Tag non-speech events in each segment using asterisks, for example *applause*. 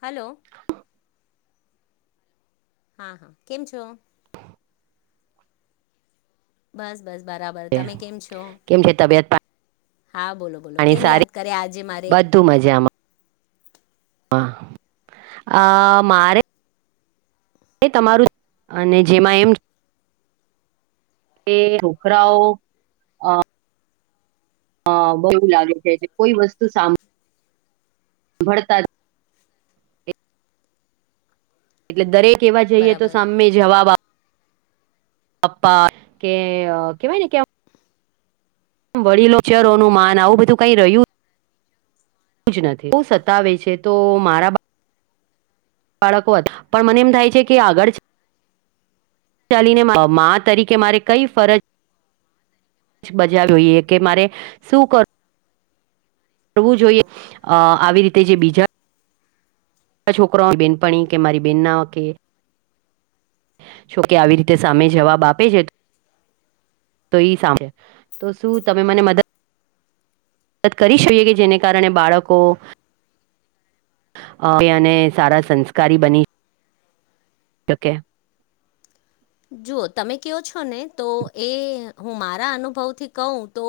Hello. હા હા કેમ છો. બસ બસ બરાબર તમે કેમ છો. કેમ છે તબિયત હા બોલો બોલો પાણી કેમ યાદ સારી કરયા આજે મારે. હ આ મારે એ તમારું *inaudible* અને જેમાં એમ *unintelligible* કે ઓખરાઓ અ હ બહવુ લાગે છે જે કોઈ વસ્તુ સાભ ભળતા જ એટલે દરેક એવા જઈએ તો બરાબર સામે જવાબ આપ પપ્પા કે કેવાય ને કે મ વડીલોચરોનું માન આવું બધું કંઈ રહ્યું જ નથી બહ સતાવે છે તો મારા બાળકોત પણ મને એમ થાય છે કે આગળ છે ચાલીને મા તરીકે મારે કઈ ફરજ જ બજાવ્યુંએ કે મારે શું કરું કરવું જોઈએ આવી અ રીતે જે બીજા છોકરામાં બેનપણી કે મારી બેન ના કે જોકે આવી રીતે સામે જવાબ આપે છે તો તો એ સાંભળે તો શું તમે મને મદદ મદદ કરી શકીએ કે જેને કારણે બાળકો અહ અવે અને સારા સંસ્કારી બની શકે. જુઓ તમે કયો છો ને તો એ હું મારા અનુભવથી કહું તો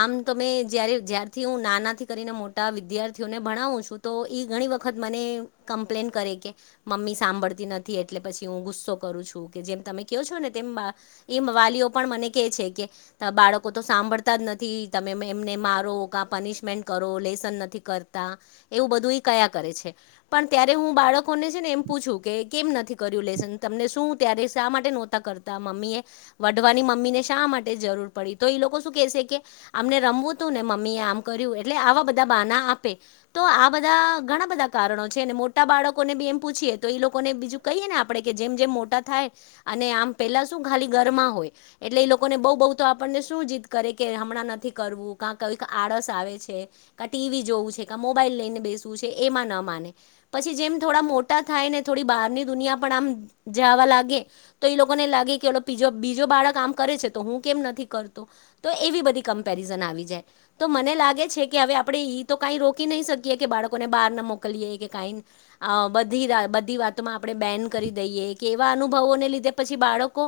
આમ તમે જ્યારે જ્યારથી હું નાનાથી કરીને મોટા વિદ્યાર્થીઓને ભણાવું છું તો ઇ ઘણી વખત મને કમ્પ્લેન કરે કે મમ્મી સાંભળતી નથી એટલે પછી હું ગુસ્સો કરું છું કે જેમ તમે કયો છો ને તેમ આહ એમ વાલીઓ પણ મને કે છે કે બાળકો તો સાંભળતા જ નથી તમે એમને મારો કા પનિશમેન્ટ કરો લેસન નથી કરતા એવું બધું એ કયા કરે છે. પણ ત્યારે હું બાળકોને છે ને એમ પૂછું કે કેમ નથી કર્યું લેસન તમને શું ત્યારે શા માટે નહોતા કરતા મમ્મી એ વઢવાની મમ્મી ને શા માટે જરૂર પડી તો એ લોકો શું કેશે કે અમને રમવું તું ને મમ્મી એ આમ કર્યું એટલે આવા બધા બાના આપે તો આ બધા ઘણા બ ધા કારણો છે ને મોટા બાળકોને બી એમ પૂછીએ તો એ લોકોને બીજું કહીએ ને આપડે કે જેમ જેમ મોટા થાય અને આમ પેલા શું ખાલી ઘરમાં હોય એટલે એ લોકોને બઉ બઉ તો આપણને શું જીદ કરે કે હમણા નથી કરવું કા કઈક આળસ આવે છે કા ટીવી જોવું છે ક મોબાઈલ લઈને બેસવું છે એમાં ન માને પછી જેમ થોડા મોટા થાય ને થોડી બહારની દુનિયા પણ આમ જાવા લાગે તો એ લોકોને લાગે કે ઓલો પીજો બીજો બાળક આમ કરે છે તો હું કેમ નથી કરતો તો એવી બધી કમ્પેરિઝન આવી જાય. તો મને લાગે છે કે હવે આપડે ઈ તો ક રોકી નહી શકીએ કે બાળકોને બાર ન મોકલીએ કે કાઈ અહ બધી વાતોમાં આપણે બેન કરી દઈએ કેવાનું ભઓ ના લીધે પછી બાળકો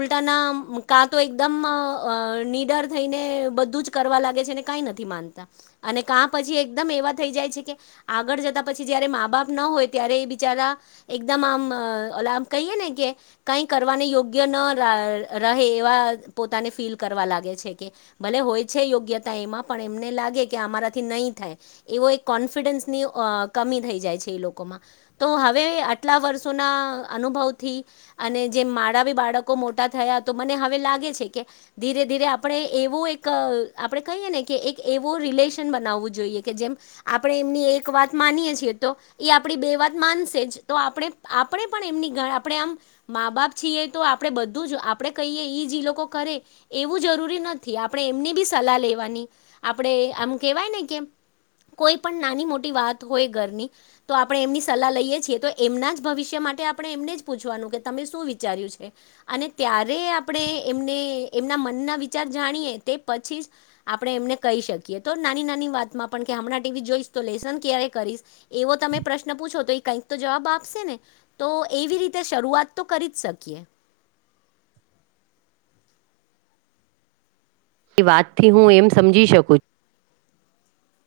ઉલટાના કા તો એકદમ અહ અહ નિડર થઈને ને બધું જ કરવા લાગે છે ક નથી માનતા અને કા પછી એકદમ એવા થઈ જાય છે કે આ આગળ જતા પછી જયારે મા બાપ ન હોય ત્યારે બિચારા એકદમ આમ અહ અલા આમ કહીએ ને કે કઈ કરવાને યોગ્ય ન રા રહે એવા પોતાને ફીલ કરવા લાગે છે કે ભલે હોય છે યોગ્યતા એમાં પણ એમને લાગે કે આમારાથી નહીં થાય એવો એક કોન્ફિડન્સની અહ કમી થઈ જાય છે એ લોકોમાં તો હવે આટલા વર્ષોના અનુભવથી અને જેમ મારા બી બાળકો મોટા થયા તો મને હવે લાગે છે કે ધીરે ધીરે આપણે એવું એક આપણે કહીએ ને કે એક એવો રિલેશન બનાવવું જોઈએ કે જેમ આપણે એમની એક વાત માનીએ છીએ તો એ આપડી બે વાત માનશે જ તો આપણે આપણે પણ એમની ગ આપણે આમ મા બાપ છીએ તો આપડણે બધું જ આપડણે કહીએ ઈ જ ઈ લોકો કરે એવું જરૂરી નથી આપણે એમની બી સલાહ લેવાની આપણે આમ કેવાય ને કેમ કોઈ પણ નાની મોટી વાત હોય ઘરની તો આપણે એમની સલાહ લઈએ છીએ તો એમના જ ભવિષ્યમાં માટે આપણે એમને જ પૂછવાનું કે તમે શું વિચાર્યું છે અને ત્યારે આપણે એમને એમના મનના વિચાર જાણીએ તે પછી જ આપણે એમને કહી શકીએ તો નાની નાની વાતમાં પણ કે હમણાં ટીવી જોઈશ તો લેસન ક્યારેય એ કરીશ એવો તમે પ્રશ્ન પૂછો કઇક તો જવાબ આપશે ને. તો એવી રીતે શરૂવાત તો કરી જ શકીએ. એ વાતથી હું એમ સમજી શકું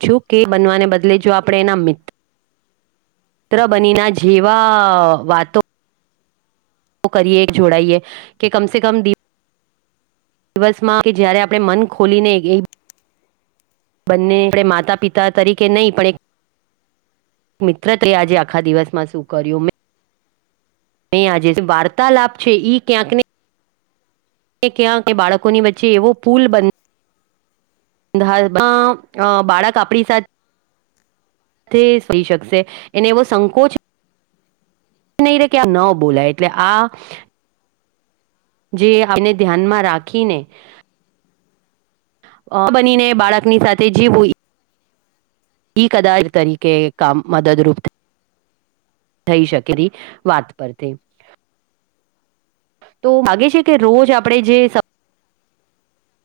જો કે બનવાને બદલે જો આપણે એના મિ ત્ર બનીના જેવા વાતો તો કરીએ એક જોડાઈએ કે કમ સે કમ દી વસમાં કે જ્યારે આપણે મન ખોલીને એ બંને આપણે માતાપિતા તરીકે નહીં પણ એક મિત્ર તે આજે આખા દિવસમાં શું કર્યું મેં આજે વાર્તાલાપ છે ઈ ક્યાંકને મેં ક્યાં કે બાળકોની વચ્ચે એવો પુલ બન હાલ મા અહ બાળક આપણી સાથ થે ઈ શકશે એને એવો સંંકોચ એ નહી રે કે આ ન બોલાય એટલે આ જે *unintelligible* ને ધ્યાનમાં રાખીને અહ બનીને બાળકની સાથે જીવું ઈ કદાચ તરીકે કામ મદદરૂપ થ થઈ શકેરી વાત પરથી તો લાગે છે કે રોજ આપણે જે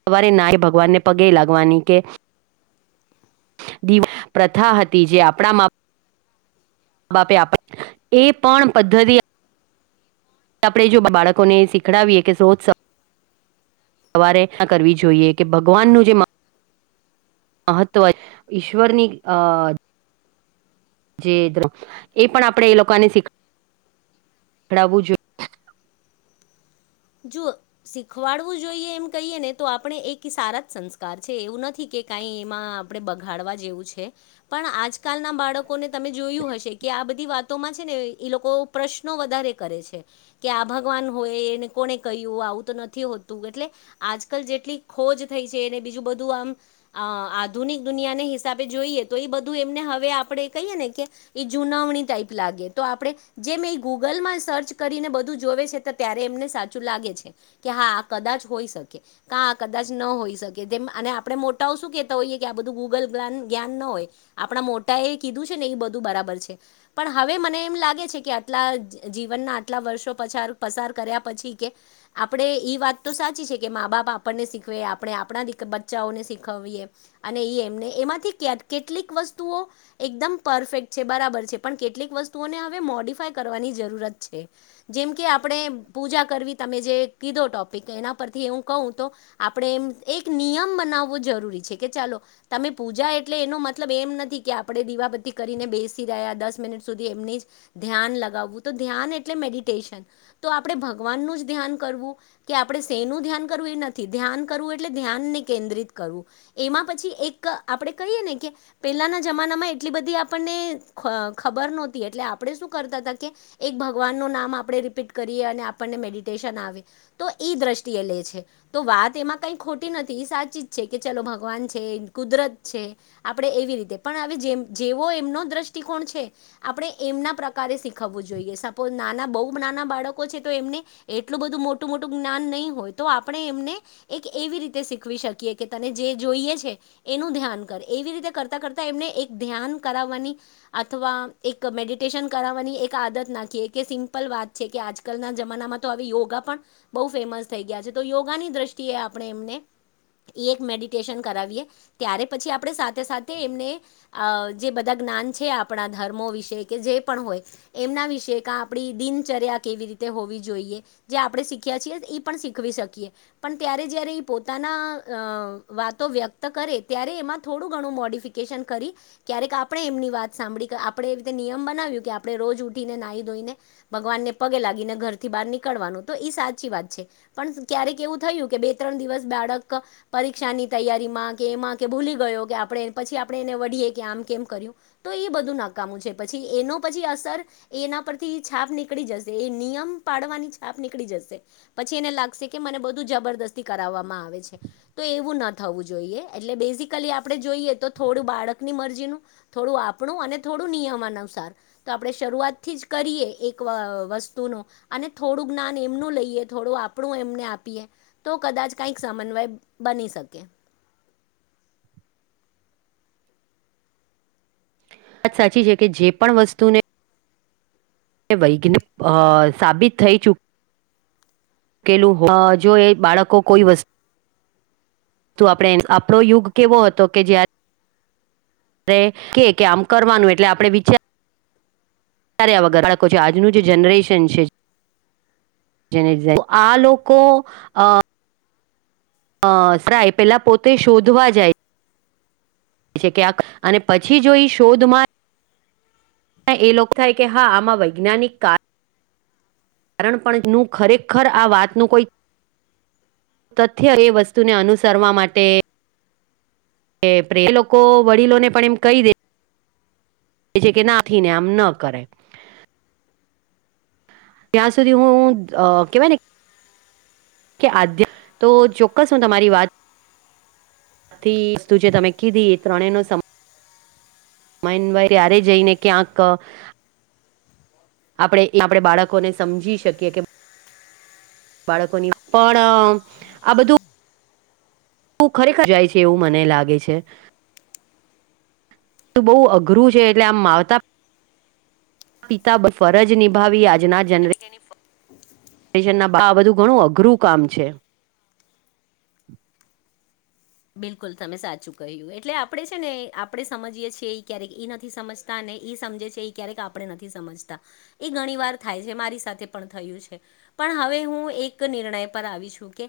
સવારે નાય ભગવાનને પગે લાગવાની કે દીવા પ્રથા હતી જે આપણામાં મા બાપે આપે એ પણ પદ્ધતિ આપણે જો બાળકોને શીખડાવીએ કે સ સવારે રકસા કરવી જોઈએ કે ભગવાનનું જે મ મહત્વ ઈશ્વરની અ જે એ પણ આપણે એ લોકોને શીખ સીખડાઉ જોઈએ જો શીખવાડવું જોઈએ એમ કહીએ ને તો આપણે એક સારા જ સંસ્કાર છે એવું નથી કે કઈ એમાં આપણે બગાડવા જેવું છે પણ આજકાલના બાળકોને તમે જોયું હશે કે આ બધી વાતોમાં છે ને એ લોકો પ્રશ્નો વધારે કરે છે કે આ ભગવાન હોય એ કોને કહ્યું આવું તો નથી હોતું એટલે આજકાલ જેટલી ખોજ થઈ છે એને બીજું બધું આમ અ આધુનિક દુનિયાને હિસાબે જોઈએ તો એ બધું એમને હવે આપણે કહીએ ને કે જૂના જુગવણી ટાઈપલાગે તો આપણે જે મે ગૂગલમાં સર્ચ કરીને બધું જોવે છે તો ત્યારે એમનેચ તો લાગે છે કે હા કદાચ હોઈ શકે કદાચ ન હોઈ શકે આપણે મોટા શું કેતા હોઈએ કે આ બધું ગૂગલ જ્ઞાન ન હોય આપણા મોટા એ કીધું છે ને એ બધું બરાબર છે પણ હવે મને એમ લાગે છે કે આટલા જીવનના આટલા વર્ષો પસાર પસાર કર્યા પછી આપણે ઈ વાત તો સાચી છે કે મા બાપ આપણને શીખવે આપણે આપણા દી બચાઓને શીખવા અને એમ એમાંથી કેટલીક વસ્તુઓ એકદમ પરફેક્ટ છે બરાબર છે પણ કેટલીક વસ્તુઓને હવે મોડીફાય કરવાની જરૂરત છે જેમ કે આપણે પૂજા કરવી તમે જે કીધો ટોપિક એના પરથી એવું કહું તો આપડણે એમ એક નિયમ બનાવવો જરૂરી કે ચાલો તમે પૂજા એટલે એનો મતલબ એમ નથી કે આપણે દીવાબત્તી કરીને બેસી રહ્યા દસ મિનિટ સુધી એમને ધ્યાન લગાવવું તો ધ્યાન એટલે મેડીટેશન તો આપડે ભગવાનનું જ ધ્યાન કરવું કે આપણે સેનું ધ્યાન કરવું એ નથી ધ્યાન કરવું એટલે ધ્યાનને કેન્દ્રિત કરવું એમાં પછી એક આપણે કહીએ ને કે પહેલાના જમાનામાં એટલી બધી આપણને એટલે આપણે શું કરતા એક ભગવાન નું નામ આપણે રિપીટ કરીએ અને આપને મેડી આવે તો દ્રષ્ટિએ લે છે તો વાત એમાં કઈ ખોટી નથી સાચી છે કે ચલો ભગવાન છે કુદરત છે આપડે એવી રીતે પણ હ જે જેવો એમનો દ્રષ્ટિકોણ છે. આપણે એમના પ્રકારે શીખવું જોઈએ સપોઝ નાના બહુ નાના બાળકો છે તો એમને એટલું બધું મોટું મોટું જ્ઞાન નહીં હોય તો આપણે એમને એક એવી રીતે શીખવી શકીએ કે તને જે જોઈએ છે એનું ધ્યાન કર એવી રીતે કરતા કરતા એમને એક ધ્યાન કરાવવાની અથવા એક મેડિટેશન કરાવાની એક આદત નાખી કે સિમ્પલ વાત છે કે આજકાલના જમાનામાં યોગા પણ બહુ ફેમસ થઈ ગયા છે તો યોગાની દ્રષ્ટિએ આપણે એમને એ એક મેડિટેશન કરાવીએ ત્યારે પછી આપણે સાથે સાથે એમને જે બધા જ્ઞાન છે આપણા ધર્મો વિશે કે જે પણ હોય એમના વિશે કે આપણી દિનચર્યા કેવી રીતે? તે હોવી જોઈએ. જે આપણે શીખ્યા છીએ એ પણ શીખવી શકીએ પણ ત્યારે જ્યારે એ પોતાના વ્યક્ત કરે ત્યારે એમાં થોડું ઘણું મોડિફિકેશન કરી ક્યારેક આપણે એમની વાત સાંભળી આપણે એવી રીતે નિયમ બનાવ્યું કે આપડણે રોજ ઉઠીને નાહી ધોઈને ભગવાનને પગે લાગીને ઘરથી બહાર ની કળવાનું તો એ સાચી વાત છે પણ ક્યારેક એવું થયું કે બે ત્રણ દિવસ બાળક પરીક્ષા ની તૈયારી માં કે એમાં કે ભૂલી? ગયો કે આપણે પછી આપડણે એને વડિયે કે આમ કેમ કર્યું તો એ બધું નકામું છે પછી એનો પછી એના પરથી છાપ નીકળી જશે એ નિયમ પાડવાની સાપ નીકળી જશે પછી એને લાગશે કે મને બધું જબરદસ્તી કરાવવામાં આવે છે તો એવું ના થવું જોઈએ એટલે બેસિકલી આપણે જોઈએ તો થોડું બાળકની મરજીનું થોડું આપણું અને થોડું નિયમ અનુસાર તો આપણે શરૂઆતથી જ કરીએ એક વસ્તુનો અને થોડું જ્ઞાન એમનું લઈએ થોડું આપણું એમને આપીએ તો કદાચ કાંઈક સમન્વય બની શકે. ત્યા *unintelligible* *unintelligible* વાત સાચી છે કે જે પણ વસ્તુને તે વૈજ્ઞિક સાબિત થઈ ચૂક ઉકેલું હ જો એ બાળકો કોઈ વસ્તુ તો આપણે આપણો યુગ કેવો હતો કે જ્યારે અરે કે કે આમ કરવાનું એટલે આપણે વિચાર ચાર્યા વગર બાળકો છે, આજનું જે જનરેશન છે. જેને આ લોકો અ અશ્રાય પેલા પોતે શોધવા જાય. છે ક્યાંક અને પછી જોઈ શોધમાં એ લોકો થાય કે હા આમાં વૈજ્ઞાનિક કાર રણ પણ નું ખરેખર આ વાતનું કોઈ તથ્ય એ વસ્તુને અનુસરવા માટે એ એ લોકો વડીલો ને પણ એમ કહી દે એ છે કે નાથીને આમ ન કરાય. ત્યાં સુધી હું કેવાય ને કે આદ્ય તો ચોક્કસ હું તમારી વાત આથી વસ્તુ જે તમે કીધી એ ત્રણેયનો સમ ય માન ત્યારે જઈને ક્યાંક આપણે એ આપણે બાળકોને સમજી શકીએ કે બાળકોની પણ આ બધું હું ખરેખર જાય છે, એવું મને લાગે છે. બહુ અઘરું છે, એટલે આમ માતા પિતાફરજ નિભાવી આ અને કેની ફ શ ના આ બધું ઘણું અઘરું કામ છે. બિલકુલ તમે સાચું કહ્યું એટલે આપણે છે ને આપણે સમજીએ છીએ એ ક્યારેક નથી સમજતા ને? એ સમજે છે એ ક્યારેક આપણે નથી સમજતા એ ઘણી વાર થાય છે મારી સાથે પણ થયું છે. પણ હવે હું એક નિર્ણય પર આવી છું, કે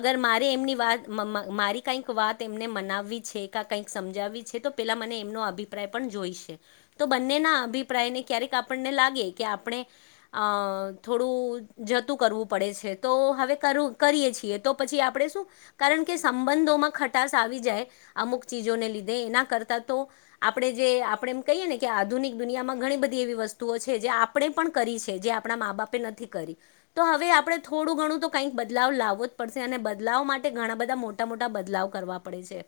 અગર મારે એમની વાત મ મ મારી કઈક વાત એમને મનાવવી છે ક કઈક સમજાવવી છે તો પેલા મને એમનો અભિપ્રાય પણ જોઈશે. તો બંનેના અભિપ્રાયને ક્યારેક આપણને લાગે કે આપણે અ થોડું જતું કરવું પડે છે, તો હવે કરું કરીએ છીએ તો પછી આપણે શું કારણ કે સં બંધોમાં ખટાસ આવી જાય અમુક ચીજોને લીધે એના કરતાં તો આપણે જે આપણે કહીએ ને કે આધુનિક દુનિયામાં ઘણી બધી એવી વસ્તુઓ છે જે આપણે પણ કરી છે, જે આપણા મા બાપે નથી કરી તો હવે આપણે થોડું ઘણું તો કઈક બદલાવ લાવવો જ પડશે અને બદલાવ માટે ઘણા બધા મોટા મોટા મોટા બદલાવ કરવા પડે છે,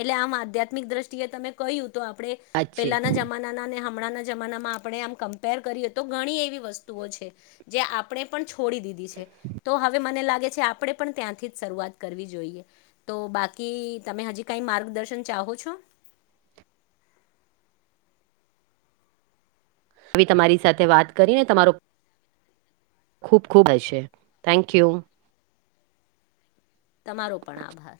એટલે આમ આધ્યાત્મિક દ્રષ્ટિએ તમે કયું તો આપણે સાચી પેલાના જમાનાના ને હમ ણાં જમાનામાં આપણે આમ કમ્પેર કરીએ તો ઘણી એવી વસ્તુઓ છે જે આપણે પણ છોડી દીધી છે, તો હવે મને લાગે છે, આપણે પણ ત્યાંથી જ શરૂઆત કરવી જોઈએ તો બાકી તમે હજી કઈ માર્ગદર્શન ચાહો છો? *inaudible* આવી તમારી સાથે વાત કરીને તમારો ખુબ ખુબ હ છે, થેન્ક યુ. તમારો પણ આભાર.